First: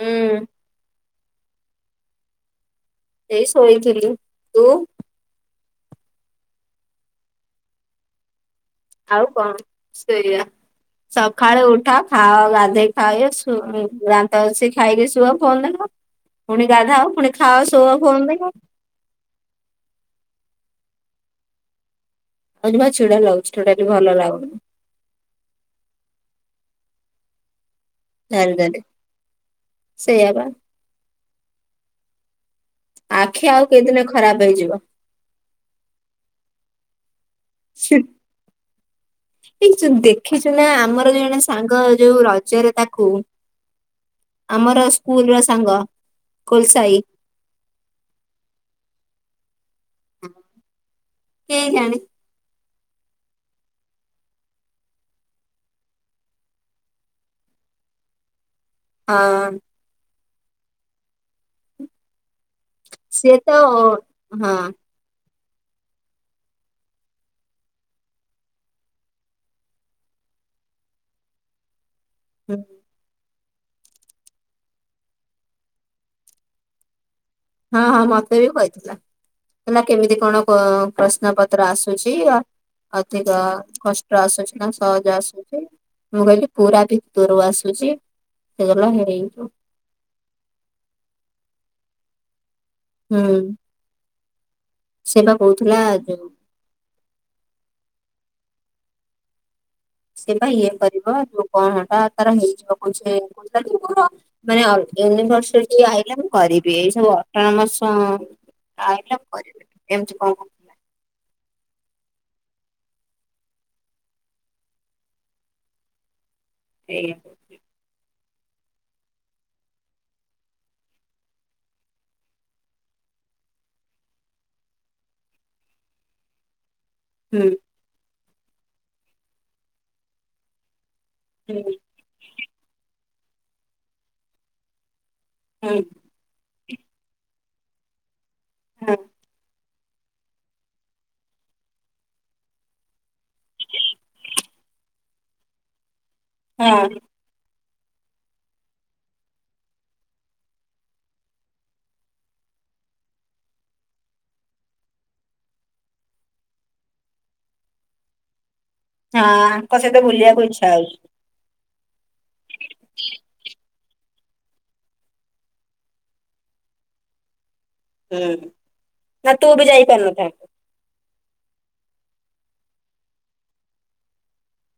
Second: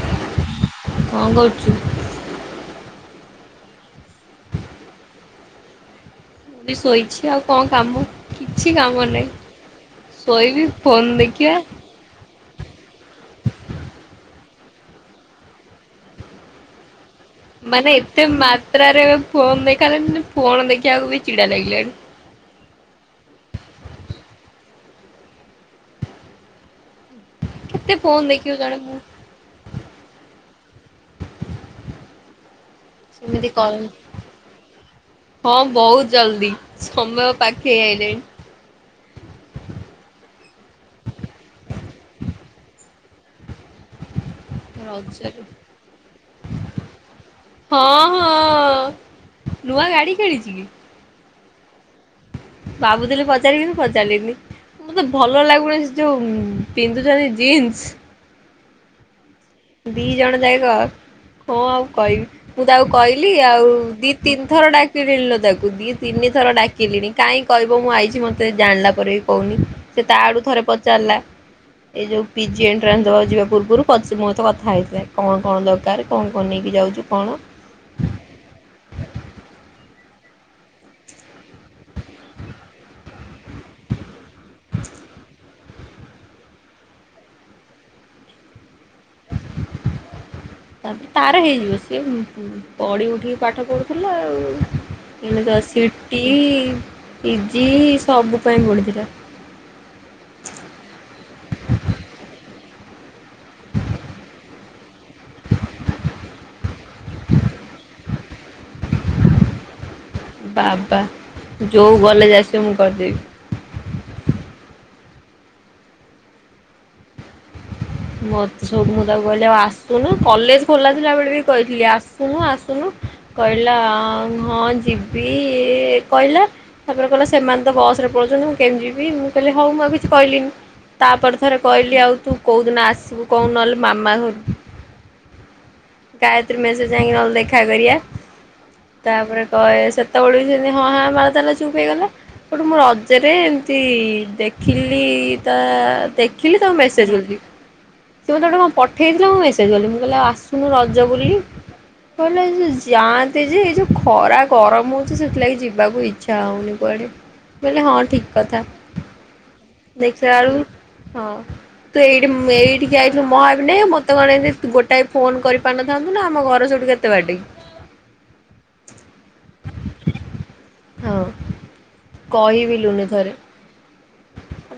ହୁଁ କଣ କହୁ ଏଇ ଶୋଇଥିଲି ତୁ। ମୁଁ ବି ଶୋଇଛି ଆଉ କଣ କାମ। କିଛି କାମ ଆଉ ନାହିଁ। କଣ ସେଇଆ ଶୋଇବି ଫୋନ ଦେଖିବା। ସଖାଳୁ ଉଠ ଖାଅ ଗାଧେଇ ଖାଇ ସୁଅ ରା ତ ଘଷି ସେ ଖାଇକି ଶୁଅ ଫୋନ ଦେଖ ପୁଣି ଗାଦାହ ପୁଣି। ଖାଅ ମାନେ ଶୁଅ ଫୋନ ଏତେ ଦେଖ ମାତ୍ରାରେ ଫୋନ ଦେଖା ହେଲାଣି। ଫୋନ ଦେଖିବାକୁ ବି ଚିଡା ଲାଗିଲାଣି। କହୁଚି ପା ଚିଡା ଲାଗୁଛି ଟୋଟାଲି ଭଲ ଲାଗୁନି। କେତେ ଫୋନ ଦେଖିବ ଜଣେ [unintelligible] ମୁଁ ସେୟାବା। ଆଖି ସେମିତି ଆଉ କର କେଇଦିନେ ଖରାପ ହେଇଯିବ। ହଁ ବହୁତ ଜଲଦି। ସମ ସି ଏଇ ତୁ ଦେଖିଛୁ ନା ଆମର ଜଣେ ସାଙ୍ଗ ଯୋଉ ରଜରେ ତାକୁ ଆମର ସ୍କୁଲ ରଜରେ ର ସାଙ୍ଗ କୋଲସାଇ ହଁ ହଁ ନୂଆ ଗାଡ଼ି କିଣିଛି କି? କେଜାଣେ। ଭାବୁଥଲି ପଚାରିବିନି ପଚାରିଲିନି ମତେ ଭଲ ଲାଗୁନି ସେ ଯୋଉ ପିନ୍ଧୁଛନ୍ତି ଜିନ୍ସ। ହଁ। ବି। ଜଣ ଯାକ ଙ୍କ ଆଉ କହିବି। ମୁଁ ତାକୁ କହିଲି ସିଏ ତ ଆଉ ହଁ ଦି ତିନିଥର ହଁ ଡାକିଲିଣି ଲୋ ତାକୁ। ଦି ତିନି ଥର ଡାକିଲିଣି କାହିଁ କହିବ ମୁଁ ଆଇଛି ମତେ ଜାଣିଲା ପରେ ବି କହୁନି ସେ ତା ଆଡୁ ଥରେ ପଚାରିଲା। ଏ ଯଉ ପିଜି ଏଣ୍ଟ୍ରାନ୍ସ ଦବାକୁ ଯିବା ପୂର୍ବରୁ ପଚିମ୍। ତ କଥା ହେଇଥିଲେ କଣ କଣ ଦରକାର କଣ କଣ ନେଇକି ଯାଉଛୁ କଣ। ହଁ ହଁ ମତେ ବି କହିଥିଲା ହେଲା କେମିତି କଣ ଅ ପ୍ରଶ୍ନ ପତ୍ର ଆସୁଛି ଆ ଅଧିକ କଷ୍ଟ ଆସୁଛି ନା ସହଜ ଆସୁଛି ମୁଁ କହିଲି ପୁରା ଭିତରୁ ଆସୁଛି ସେ କହିଲା ହେଇଯିବ। ତାପରେ ତାର ହେଇଯିବ ସିଏ ଉମ। ପଡି ଉଠିକି ହୁଁ। ପାଠ ପଢୁଥିଲା। ଉ। ସେ ବା ଏଇନା ତା କହୁଥିଲା ସି ଟି ଯୋଉ ପି ଜି। ସବୁ ପାଇଁ ପଢ଼ୁଥିଲା। ସେ ବା ଇଏ କରିବ। ଯଉ କଣ ହେଟା ତାର ନେଇଯିବ କଣ ସେ [unintelligible] ମୋର ମାନେ ଅଲ ୟୁନିଭର୍ସଟି ଆଇଲା କରିବି ଏଇ ସବୁ ଅଟନମସ ଆଇଲା କରିବିନି। ଏମିତି କଣ କହୁଥିଲା। ବାବା ଯୋଉ ଭଲେ ଯାଏ ସେ ମୁଁ କରିଦେବି ସେଇଆ। ମଛ ମୁଁ ତାକୁ କହିଲି ଆଉ ଆସୁନୁ କଲେଜ ଖୋଲା ଥିଲା ବେଳେ ବି କହିଥିଲି ଆସୁନୁ ଆସୁନୁ କହିଲା ହଁ ଯିବି କହିଲା। ତାପରେ କହିଲା ହୁଁ ସେମାନେ ତ ବସରେ ମୁଁ କେମି ଯିବି ମୁଁ କହିଲି ହଉ ମୁଁ ଆଉ କିଛି କହିଲିନି। ତାପରେ ଥରେ ହୁଁ ହୁଁ କହିଲି ଆଉ ତୁ କୋଉ ଦିନ ଆସିବୁ କଣ ନହେଲେ ମାମା ଘ ହୁଁ। ଗାୟତ୍ରୀ ମେସ ଯାଇକି ନହେଲେ ଦେଖା କରିଆ। ହଁ ତାପରେ। କହେ ସେତେବେଳେ ବି ସେମତି ହଁ ହଁ ମାଳ ତାଲା ଚୁପ୍ ହେଇଗଲା ଗଉଠୁ ମୁଁ ରଜରେ ଏମିତି ଦେଖିଲି ତା ଦେଖିଲି ତାକୁ ହଁ ମେସେଜ୍ କ। ସେ ମତେ ଗୋଟେ କଣ ପଠେଇଥିଲା ମ ମୁଁ ମେସଜ ଦେଲି ମୁଁ କହିଲି ଆ ମୁଁ ରଜ ବୁଲିବି କହିଲେ ଏ ଯେଉଁ ଯାଆନ୍ତି ଯେ ଏ ଯେଉଁ ଖରା ଗରମ ହେଉଛି ସେଥିଲାଗି ଯିବାକୁ ଇଚ୍ଛା ହେଉନି କୁଆଡ଼େ ବୋଇିଲେ ହଁ ଠିକ୍ କଥା। ହଁ ତାଙ୍କ ସହିତ ଦେଖିଲା ବୁଲିବାକୁ ବେଳକୁ ଇଚ୍ଛା ହଉଛି। ହଁ ତୁ ଏଇଠି ଏଇଠିକି ଯାଇଥିଲୁ ମଁ ଭାବିବିନି ମତେ କଣ ଗୋଟା। ଫୋନ କରିପାରିନଥାନ୍ତୁ ନା ଆମ ଘର ସେଇଠୁ କେତେ ବାଟ। ହୁଁ ନା ତୁ ବି ଯାଇପାରନୁ ତା। ହଁ କହିିବିଲୁନି ଥରେ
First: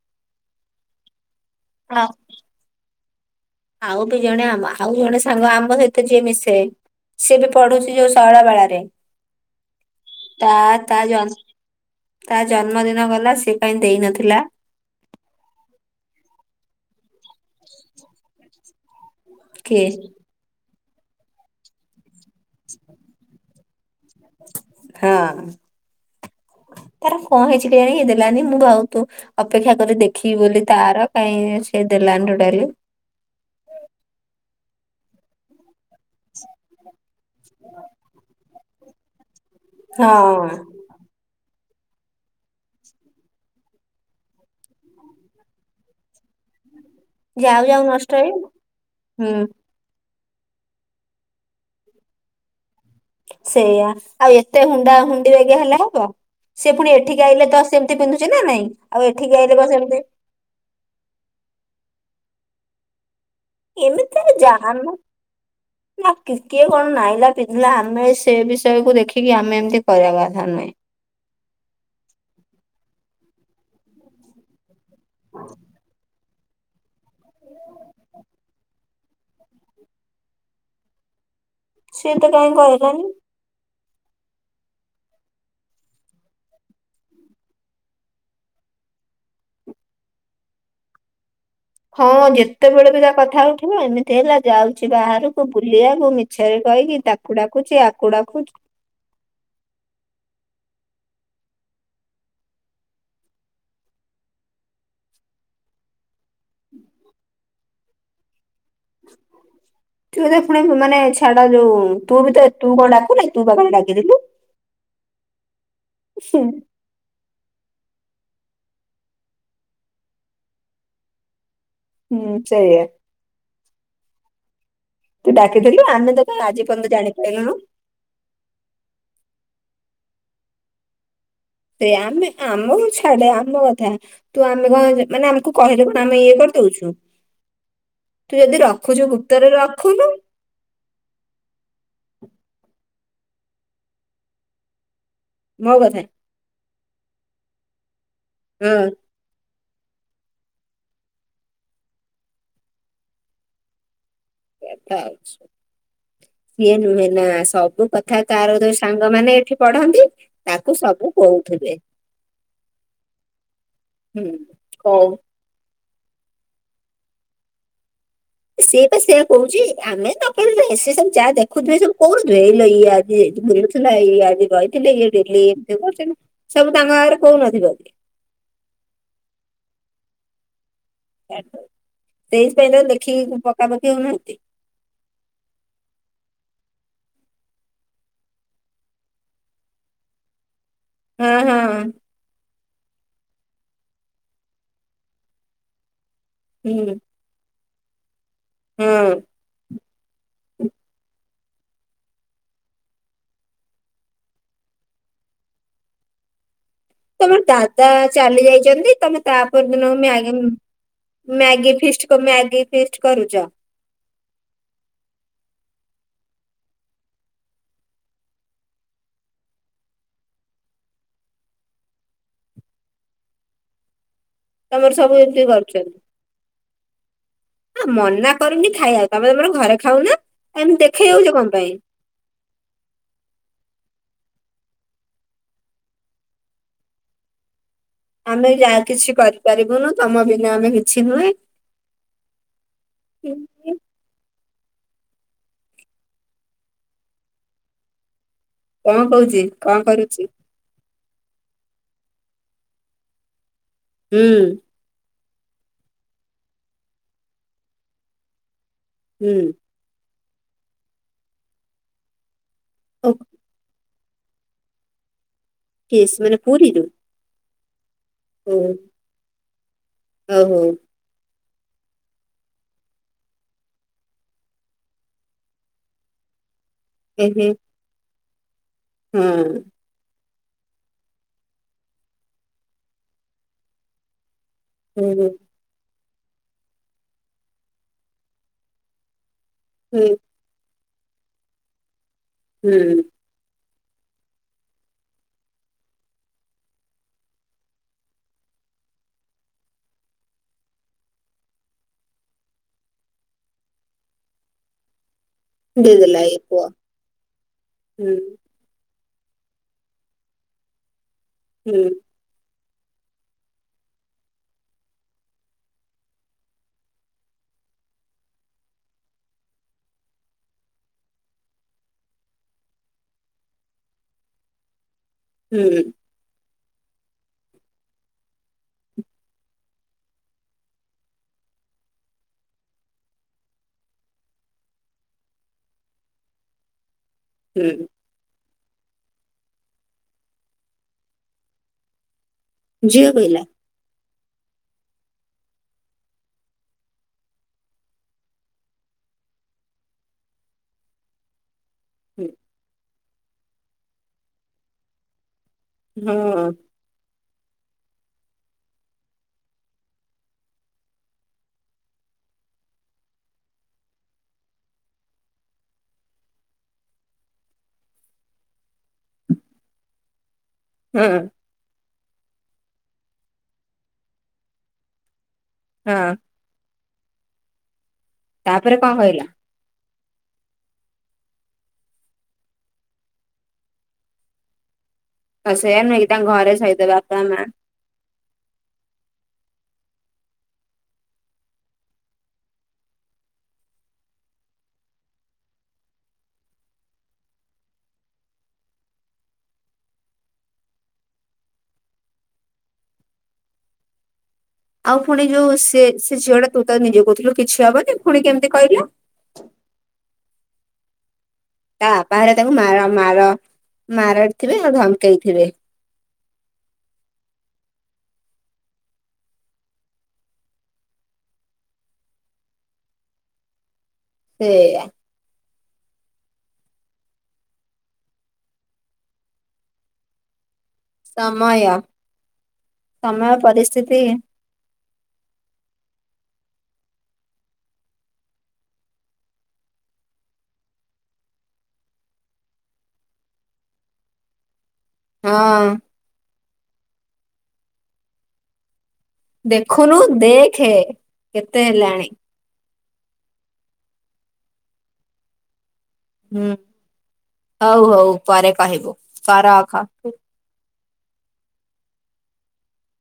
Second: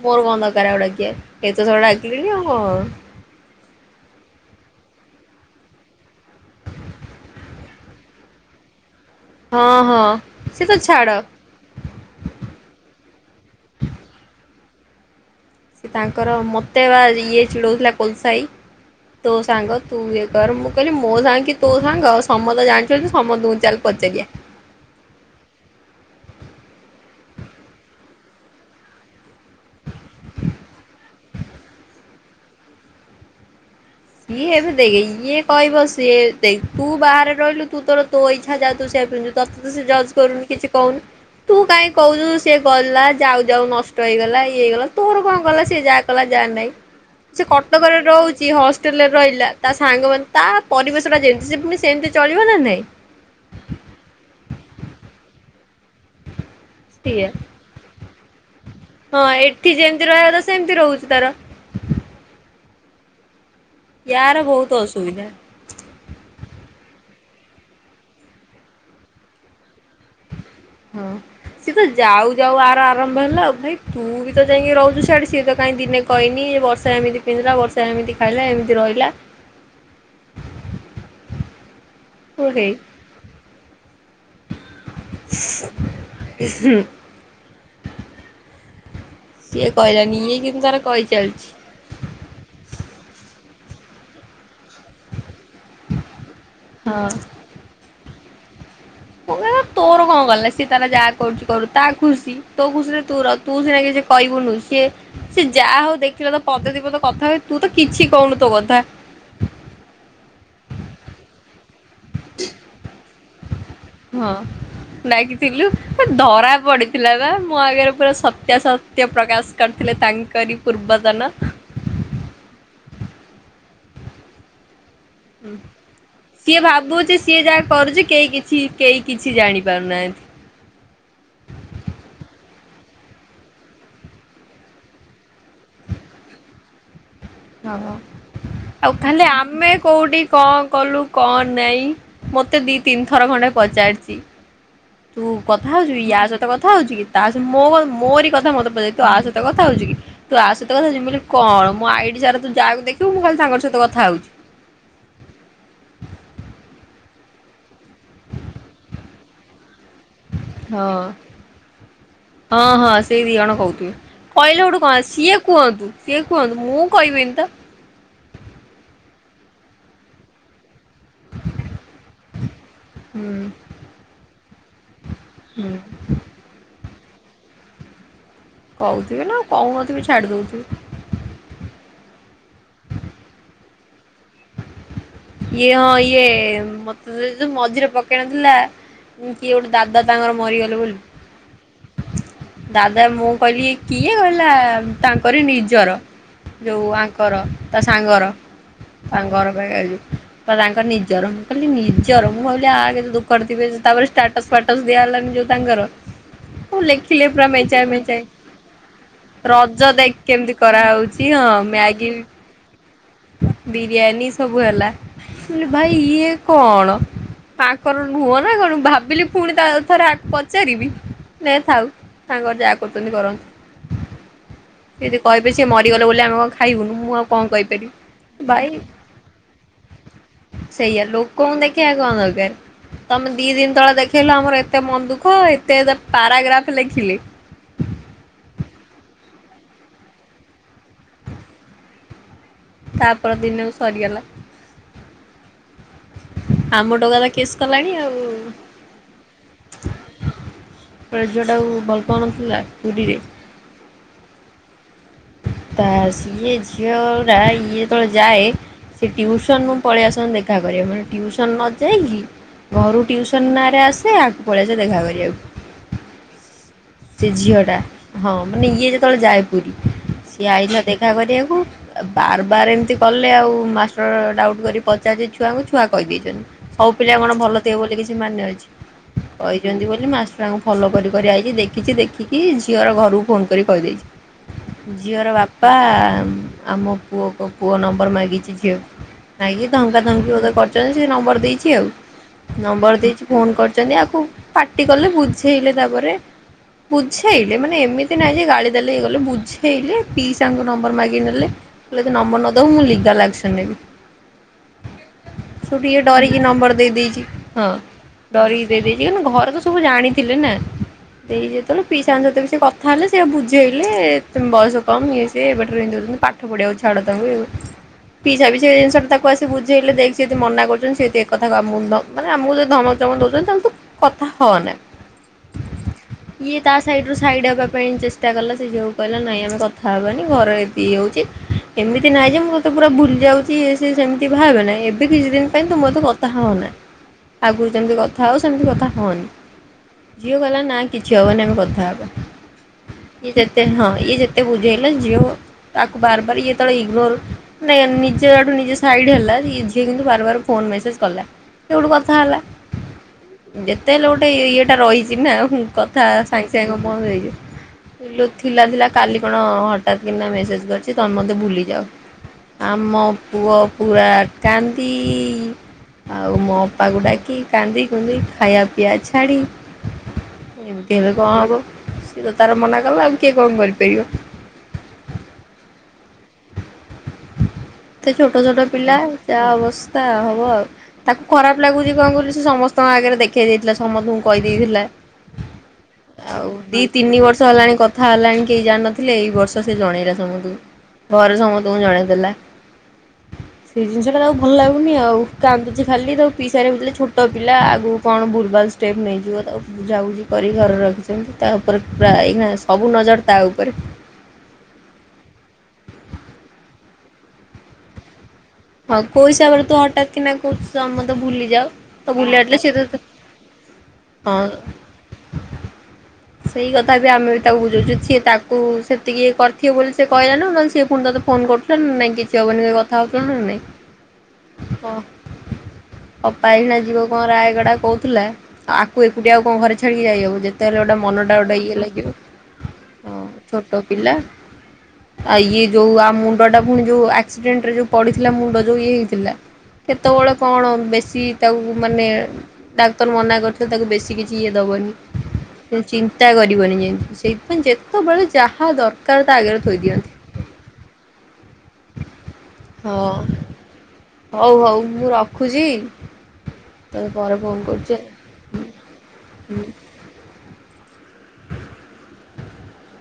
ମୋର କଣ ଦରକାର ତାକୁ ଡାକିବା। ଏତ ଥର ଡାକିଲୁନି ଆଉ କଣ। ଆଉ କେଜାଣି ଆମ ଆଉ ଜଣେ ସାଙ୍ଗ ଆମ ସହିତ ଯିଏ ମିଶେ ସିଏ ବି ପଢୁଛି ଯୋଉ ଶୈଳବାଳାରେ। ହଁ ହଁ ତା ସେ ତ ତା ଛାଡ଼। ଜ ତା ଜନ୍ମଦିନ ଗଲା ସେ କାଇ ଦେଇନଥିଲା। ତାଙ୍କର ମତ। ଦେୱାରି। ଇଏ ଚିଡ଼ଉଥିଲା କୋଲସାଇ। ତୋ ସାଙ୍ଗ କିଏ ତୁ ଏ କର ମୁଁ। କହିଲି ମୋ ସାଙ୍ଗ କି ତୋ ସାଙ୍ଗ ସମସ୍ତେ ଜାଣିଛନ୍ତି ସମସ୍ତଙ୍କୁ ଚାଲଲି ହଁ। ତାର କଣ ହେଇଛି କେଜାଣି କାଇଁ ଦେଲାନି ମୁଁ ଭାବ ତୁ ଅପେକ୍ଷା କରି ଦେଖିବି ବୋଲି ତାର କାଇହିଁ ସେ ଦେଲାନି ତୋଟାଲୀ। ଇଏ ଏବେ ଦେଇ ଇଏ କହିବ ସା ସେ ଦେଖୁ ବାହାରେ ରହିଲୁ ତୁ ତୋର ତୋ ଇ ଇଚ୍ଛା ଯାହା ତୁ ସେଇଆ ପିନ୍ଧିବୁ। ତତେ ସେ ଜଜ୍ ହଁ କରୁନି କିଛି କହୁନି। ତୁ କାହିଁ କହୁଛୁ ସି ଗଲା ଯାଉ ଯାଉ ନଷ୍ଟ ହେଇଗଲା ଇଏ ହେଇଗଲା ତୋର କଣ କଲା ସେ ଯାହା କଲା ଯାହା ନାହିଁ। ସେ ଯାଉ ଯାଉ କଟକରେ ନଷ୍ଟ ହେଇ ରହୁଛି ହସ୍ ହୁଁ ରହିଲା ତା ସା ସାଙ୍ଗମାନେ ତା ପରିବେଶ ଟା ଯେମିତି ସେ ପୁଣି ସେମିତି ଚଳିବ ନା ନାଇଁ ସେଇଆ ଆଉ ଏତେ ହୁଣ୍ଡା ହୁଣ୍ଡି ଏବେ ହେଲେ ହେବ ସେ ପୁଣି ଏଠିକି ସିଏ ଆଇଲେ ତ ସେମତି ପିନ୍ଧୁ ଚିନା ନାଇଁ ଆଉ ହଁ ଏଠିକି ଆଇଲେ କଣ ଏଠି ସେମିତି ଯେମତି ରହିବ ତ ସେମିତି ରହୁଛି ତାର ଏମିତି ୟାର ବହୁତ ଜାହାନ୍ନ ଅସୁବିଧା। ନା କିିକଏ କଣ ନାଇଁଲା ପିନ୍ଧିଲା ଆମେ ସେ ବିଷୟ କୁ ଦେଖିକି ଆମେ ଏମିତି କରିବା କଥା ନୁହେଁ ହଁ। ସିଏ ତ ଯାଉ ଯାଉ ଆର ଆରମ୍ଭ ହେଲା ଆଉ ଭାଇ ତୁ ବି ତ ଯାଇକି ରହୁ ତୁ ସିଆଡେ ସିଏ ବା କାଇଁ ଦିନେ କହିନି ଏ ବର୍ଷା ଏମିତି ପିଲା ବର୍ଷ ଏମିତି ଖାଇଲା ଏମିତି ରହିଲା ସିଏ ତ ମୁଁ କାହିଁ ହେଇ କହିଲାନି [unintelligible] ସିଏ କହିଲାନି ଇଏ କିନ୍ତୁ ତାର କହିଚାଲିଛି ହଁ ଯେତେବେଳେ ବି ତା କଥା ଉଠିବ ଏମିତି ହେଲା ଯାଉ ବାହାରକୁ ବୁଲିବାକୁ ମିଛରେ କହିକି ହଁ ତାକୁ ଡାକୁଛି ଆ ଖୋଡ଼ାକୁୁଚ। ମୁଁ କଇଲି ତୋର କଣ ଗଲା ସିଏ ତାରା ଯାହା କରୁଛି କରୁ ତା ଖୁସି ତୋ ଖୁସିରେ ତୁ ର ତୁ ସିନା କିଛି କହିବୁନୁ ସିଏ ସିଏ ଯାହା ହଉ ଦେ। ଖିବ ତ ପଦେ ଦି ପଦ କଥା ହଏ ତୁ ତ। କିଛି କହୁନୁ ତୋ କ ଥା। ତୁ ସେତେରେ ପୁଣି ମାନେ ଛାଡା ଯୋଉ। ତୁ ବି ତ ତୁ କଣ ଡକୁନା କି। ତୁବା କାଲି ଡାକିଥିଲୁ। ହଁ। ଡାକିଥିଲୁ। ହୁଁ ଧରା ପଡିଥିଲା ବା ମୋ ଆଗରେ ପୁରା ସତ। ସତ୍ୟା ସତ୍ୟ ପ୍ରକାଶ କରିଥିଲେ ତାଙ୍କରି ପୂର୍ବତନ। ହୁଁ ସେଇଆ। ତୁ ଉଁ ଡାକିଥିଲୁ ଆମେ ତ କାଇଁ ଆଜି ସିଏ ପର୍ଯ୍ୟନ୍ତ ଭାବୁଛି ସିଏ ଜାଣିପାରିଲୁନୁ ଯାହା କରୁଛି କେହି କିଛି କେହି କିଛି ଜାଣି। ପାରୁ ନାହାନ୍ତି। ସେୟା ଆମେ ଆମକୁ ଛାଡ ଆମ କଥା ତୁ ଆମେ କଣ ମନେ ଆମକୁ କହିଲେ କଣ ଆମେ ଇଏ କରିଦଉଛୁ। ତୁ ଯଦି ଆଉ ରଖୁଛୁ ଖାଲି ଗୁପ୍ତରେ ଆମେ ରଖୁନୁ କୋଉଠି କଣ କଲୁ କଣ ନାଇଁ ମତେ ଦି ତିନିଥର ଖଣ୍ଡେ ପଚାରିଛି। ତୁ କଥା ହଉଛୁ ୟା ସହିତ କଥା କଥା ହଉଚୁ କି ତା ସହ ମୋ ବା ମୋରି। ରି କଥା ମତେ ହଁ ପଚାରୁଛି ତୁ ଆ ସହିତ କଥା। କଥା ହଉଛୁ କି ତୁ ଆ ସହିତ କଥା ହଉଛୁ ମୁ କହିଲି କଅଣ ମୋ ଆଇଡ଼ି ସାରା ତୁ ଯାହାକୁ ଦେଖୁ ମୁଁ କାଲି ତାଙ୍କ ସହିତ କଥା ହଉଛି। କଥା ଅଛି। ସିଏ ନୁହେଁ ନା ସବୁ କଥା କାର ସାଙ୍ଗମାନେ ଏଠି ପଢ଼ନ୍ତି। ହଁ ହଁ ହଁ ସେଇ ଦି ଜଣ କହୁଥିବେ ହୁଁ କହିଲେ ସେଠୁ କଣ କହୁ ହେଲା ସିଏ କୁହନ୍ତୁ। ସିଏ କୁହନ୍ତୁ ମୁଁ କହିବିିନି ତ। ସେ ବା ସେୟା କହୁଛି ଆମେ ଦକାରେ ଲେସ ସେ ସବୁ ଯାହା ଦେଖୁଥିବେ ସବୁ କୋଉ ନଥିବେ ହେଇଲୋ ଇଏ ଆଜିି ହୁଁ ଏଇଠି ବୁଲୁଥିଲା ଇଏ ଆଜି ଯାଇଥିଲେ ଇଏ ଡେଲି ହୁଁ। ଏମତି କରୁଛନ୍ତି ସବୁ ତାଙ୍କ ଆଗରେ। କହୁନଥିବେ କି। କହୁଥିବେ ନା କହୁନଥିବେ ଛାଡି ଦଉଥିବେ। ସେଇଥିପାଇଁ ତ ଲେଖିକି ପକାପଖି ହଉନାହାନ୍ତି। ଇଏ ହଁ ଇଏ ମତେ ସେ ଯୋଉ ମଝିରେ ପକେଇ ନଥିଲା କିଏ ଗୋଟେ ଦାଦା ତାଙ୍କର ମରିଗଲେ। ବୋଲି ହଁ ହଁ। ଦାଦା ମୁଁ କହିଲି କିଏ ଗଲା ତାଙ୍କରି ନିଜର। ଯୋଉ ହୁଁ ଆଙ୍କର। ତା ସାଙ୍ଗର। ହଁ ତାଙ୍କ ଘର ପାଖରେ ଯୋଉ। ତ ତାଙ୍କର ନିଜ ର କିଲି ନିଜର ମୁ ଭାବିଲି ଆଗ ଦୁଖରେ ଥିବେ ତାପରେ ଷ୍ଟାଟସ ଫାଟସ ଦିଆ ହେଲାନି ଯୋଉ ତାଙ୍କର ମୁଁ ଲେଖିଲେ ତମର ପୁରା ମେଞ୍ଚାଏ ଦାଦା ମେଞ୍ଚାଏ ଚାଲି ଯାଇଛନ୍ତି ତମେ ତା ପର ରଜ ଦିନ ଦେଖ ମ୍ୟାଗି କେମିତି କରାହଉଛି ହଁ ମ୍ୟାଗି ଫିଷ୍ଟ ମ୍ୟାଗି ଫିଷ୍ଟ କରୁଛ ବିରିୟାନୀ ସବୁ ହେଲା ଭାଇ ଇଏ କଣ ତାଙ୍କର ନୁହଁ ନା କଣ ଭାବିଲି ପୁଣି ତା ଥରେ ପଚାରିବି ନାଇ ଥାଉ ତାଙ୍କର ଯାହା କରୁଛନ୍ତି କରନ୍ତୁ। ତମର ସବୁ ଯଦି ଏମିତି କହିବେ ସିଏ କରୁଛନ୍ତି ମରିଗଲ ବୋଲି ଆମେ କଣ ଖାଇବୁନୁ? ମୁଁ କଣ ଆ କହିପାରିବି? ମନା କରୁନି ଭାଇ ଖାଇବାକୁ ତମେ ତମର ଘରେ ଖାଉନା ଏମିତି ସେଇଆ ଦେଖେଇ ଯାଉଛ କଣ ଲୋକଙ୍କୁ ପାଇଁ ଦେଖେଇବା କଣ ଦରକାର ତମେ ଦି ଦିନ ତଳେ ଦେଖେଇଲ ଆମର ଏ ଏତେ ମନ ଦୁଃଖ ଏତେ ପାରାଗ୍ରାଫ୍ ଲେଖିଲେ ଆମେ ଯାହା କିଛି କରିପାରିବୁନୁ ତମ ବିନା ଆମେ କିଛି ନୁହେଁ ତା ପର ଦିନକୁ ସରିଗଲା। ଆମ ଟୋକା ତ କେସ୍ କଲାଣି ଆଉ। କଣ କହୁଛି କଣ କରୁଛି? ଗୁଟେଝୁଅଟାକୁ ଭଲ ପାଉନଥିଲା ପୁରୀରେ ହୁଁ ତା ସିଏ ଝିଅ ଇଏ ଯେତେଳେ ଯାଏ ସେ ହୁଁ ଟିୁସନ ମୁଁ ପଳେଇ ଆସଛି ଦେଖା କରିବା ମାନେଟିଉସନ ନ ଯାଇକି ଘରୁରୁ ଓ ଟ୍ୟୁସନ ନାଁରେ ଆସେ ସେ ଆକୁ ପଳେଇଛ ଦେଖା କରିବାକୁ ସ୍ ମାନେ ପୁରୀରୁୁ ସେ ଝିଅଟା ହଁ ମାନେ ଇଏ ଯେତେବେଳେ ଯାଏ ପୁରୀ ସିଏ ଓହୋ ଆଇଲା ଦେଖା କରିବାକୁ ବାର ବାର ଏମିତି କଲେ ଆଉ ମାଷ୍ଟର ଡାଉଟ କରି ପଚାରେ ଛୁଆଙ୍କୁ ଛୁଆ କହିଦେଇଛନ୍ତି ହଉ ପିଲା କଣ ଏହେ ଭଲ ଥିବ ବୋଲି କିଛି ମାନେ ଅଛି ହଁ କହିଛନ୍ତି ବୋଲି ମାସ ତାଙ୍କୁ ଫଲ କରିିକରି ଆଇକି ଦେଖି କିଛି ଦେଖିକି ଝିଅର ଘରକୁ ଫୋନ କରି କହିଦେଇଛି ହୁଁ ଝିଅର ବାପା ଆ ମୋ ପୁଅ କ ପୁଅ ନମ୍ବର ମାଗିଛି ଝିଅ ହେକ ଧମକା ହୁଁ ଧମକି ବୋଧେ କରିଛ ସେ ନମ୍ବର ଦେଇଛି ଆଉ ହୁଁ ନମ୍ବର ଦେଇଛି ଫୋନ କ ଛନ୍ତି ଆକୁ ପାଟି କଲେ ବୁଝେଇଲେ ତାପରେ ବୁଝେଇଲେ ମାନେ ଏମିତି ନାହିଁ ଯେ ଗାଳି ଦେଲେ ହେଇଗଲେ ବୁଝେଇଲେ ପିଇସାଙ୍କ ନମ୍ବର ମାଗିକି ନେଲେ ନମ୍ବର ନଦବ ମୁଁ ଲିଗାଲ୍ ଆକସନ ନେବି। ସେଠୁ ଦେଇଦେଲା ଇଏ ଡରିକି ପୁଅ ନମ୍ବର ଦେଇ ଦେଇିଛି ହଁ ହୁଁ ଡରିକି ଦେଇ ଦେଇ ଇଏନୁ ଘରେ ତ ସବୁ ଜାଣିଥିଲେ ନା ଦେଇ ହୁଁ ଯେତେବେଳେ ପିଇସାଙ୍କ ସହିତବି ସେ କ କଥାହେଲେ ସେଏ ବୁଝେଇଲେ ବୟସ କମ ଇଏ ସିଏ ଏବେଠରୁ ଏମିତି ଦହେଉଛନ୍ତି ପାଠ ପଢିବାକୁ ଛାଡ଼ ତାଙ୍କୁ ପିସାବି ସେଇଜିନିଷଟା ତାକୁ ଆସି ବୁଝେଇଲେ ଦେଖ ସିଏଯଦି ମନା କରୁଛନ୍ତି ସିଏ ଏକଥାକୁ ଆମକୁ ମାନେ ଆମକୁ ଯଦି ଧମକ ଚମକ ଦଉଛନ୍ତି ତାଙ୍କୁୁ କଥା ହଅନା ହୁଁ, ଇଏ ତା ସାଇଡ଼ୁ ସାଇଡ଼୍ ହେବା ପାଇଁ ଚେଷ୍ଟା କଲା ସେ ଝିଅକୁ କହିଲା ନାଇଁ ଆମେ କଥା ହେବାନି ଘରେ ଇଏ ହେଉଛି ଏମିତି ନାହିଁ ଯେ ମୁଁ ତତେ ପୁରା ଭୁଲି ଯାଉଛି ଇଏ ସିଏ ସେମିତି ଭାବନା ଏବେ କିଛି ଦିନ ପାଇଁ ତୁ ମୋଷହିତ କଥା ହୋଅନା। ଆଗରୁ ହୁଁ ଯେମିତି କଥା ହଉ ସେମିତି କଥାହନି ଝିଅ କହିଲା ନାଇଁ କିଛି ହେବନି ଆମେ କଥା ହେବା। ଝିଅ ଇଏ କହିଲା ଯେତ ହଁ ଇଏ ଯେ ଏତେ ବୁଝେଇଲା ଝିଅ ତାକୁ ବାରବାର ଇଏ ତଳେ ଇଗ୍ନୋର ନିଜଆଡୁ ନିଜେ ସାଇଡ ହେଲା ଝିଅ କିନ୍ତୁ ବାର ବାର ଫୋନ ମେସେଜ କଲା। ସେଉଠୁ କଥା ହୁଁ ହେଲା, ଯେତେ ହେଲେ ଗୋଟେ ଇଏଟା ରହିଛି ନା କଥା ହଁ ସାଙ୍ଗେ ସାଙ୍ଗେ ମନ ଥିଲା ଥିଲା କାଲି କଣ ହଠାତ୍ କିନା ମେସେଜ କରିଛି ତମେ ମତେ ଭୁଲି ଯାଅ ଆମ ପୁଅ ପୁରା କାନ୍ଦି ଆଉ ମୋ ଅପାକୁ ଡାକି କାନ୍ଦି କୁନ୍ଦି ଖାଇବା ପିଇବା ଛାଡି ଏମତି ହଁ ଏବେ କଣ ହବ କି ତ ତାର ମନା କଲା ଆଉ କିଏ କଣ କରିପାରିବ। ହଁ, ଏତେ ଛୋଟ ଛୋଟ ତାପରେ ପିଲା କଣ କହିଲା ଯାହା ଅବସ୍ ତା ହବ ଆଉ ତାକୁ ଖରାପ ଲାଗୁଚି କଣ କଇଲୁ ସେ ସମସ୍ତଙ୍କ ଆଗରେ ଦେଖେଇ ଦେଇଥିଲା ସମସ୍ତଙ୍କୁ କହିଦେଇଥିଲା। କ ସ ନାଇ ତାଙ୍କ ଆଉ ଘରେ ଦି ସେଇତ ତିନି ବାପା ବର୍ଷ ମା ହେଲାଣି କଥା ହେଲାଣି କେହି ଜାଣ ନଥିଲେ ଏଇ ବର୍ଷ ସେ ଜଣେଇଲା ସମସ୍ତଙ୍କୁ ଘରେ ସମସ୍ତେ ତ ଜଣେଇ ଦେେଲା ସେଇ ଜିନିଷଟା ତାକୁ ଭଲ ଲାଗୁନି ଆଉ କାନ୍ଦୁଛି ଖାଲି ତାକୁ ପିଇସା ଘରିକା କହୁଥିଲେ ଛୋଟ ପିଲା ଆଗକୁ କଣ ଭୁଲଭାଲ ଷ୍ଟେପ ନେଇଯିବ ତାକୁ ବୁଝା ବୁଝି କରି ଘରେ ରଖିଛନ୍ତି ତା ଉପରେ ପୁରା ଏଇନା ସବୁ ନଜର ତା ଉପରେ ଆଉ ପୁଣି ଯୋଉ ସେ ସେ ଝିଅ ତୁତ ନିଜେ କହୁଥିଲୁ କିଛି ହବନି ଫୁଣି କେମି ହଁ ପଇସା ବେଳେ ତୁ ହଟାତ୍ କି ନା ଖୁସାମତ ତା ବାପଘରିକା ତାକୁ ମାର ମାର ହଁ ମାରଡିଥିବେ ନହେଲେ ଧମକେଇଥିବେ। ସେଇ କଥା ବି ଆମେ ବି ତାକୁ ବୁଝଉଛୁ ସିଏ ତାକୁ ସେତିକି ଇଏ କରିଥିବ ବୋଲି ସେ କହିଲାନାଉ ନହେଲେ ସିଏ ପୁଣି ତୋତେ ଫୋନ କରୁଥିଲାନାଇଁ କିଛି ହବନି କଥା ହଉଥିଲା ନା ନାଇଁ। ସେଇଆ। ହଁ ଅପା ଏଇକ୍ଷିଣା ଯିବ କଣ ରାୟଗଡା କହୁଥିଲା ଆକୁ ଏକୁଟିଆ ଆଉ କଣ ଘରେ ଛାଡିକି ଯାଇହବ ଯେତେହେଲେ ଗୋଟେ ମନଟା ଗୋଟେ ସମୟ ଇଏ ଲାଗିବ। ହଁ ସମୟ ଛୋଟ ପରିସ୍ତିତି ପିଲା। ଆଉ ଇଏ ଯେଉ ଆଉ ମୁଣ୍ଡଟା ପୁଣି ଯେଉ ଆକ୍ସିଡେଣ୍ଟରେ ଯେଉ ପଡ଼ିଥିଲା ମୁଣ୍ଡ ଯେଉ ଇଏ ହେଇଥିଲା କେତେବେଳେ କଣ ବେଶୀ ତାକୁ ମାନେ ଡାକ୍ତର ମନା କରିଛନ୍ତି ତାକୁ ବେଶୀ କିଛି ଇଏ ଦବନି, ହଁ ସେ ଚିନ୍ତା କରିି [unintelligible] ଯେମିତି ସେଇଥିପାଇଁ ଯେତେବେଳେ ଯାହା ଦରକାର ତା ଆଗରେ ଥୋଇ ଦେଖୁନୁ ଦିଅନ୍ତି। ଦେଖେ କେ ତେ ହେଲାଣି। ହଁ ହଉ ହଉ ମୁଁ ରଖୁଛି। ହୁଁ ତୋତେ ପରେ ଫୋନ ହଉ କରୁଛି ହଉ ଆଉ। ପରେ କହିବୁ। ର ହୁଁ। ରଖ। [inaudible]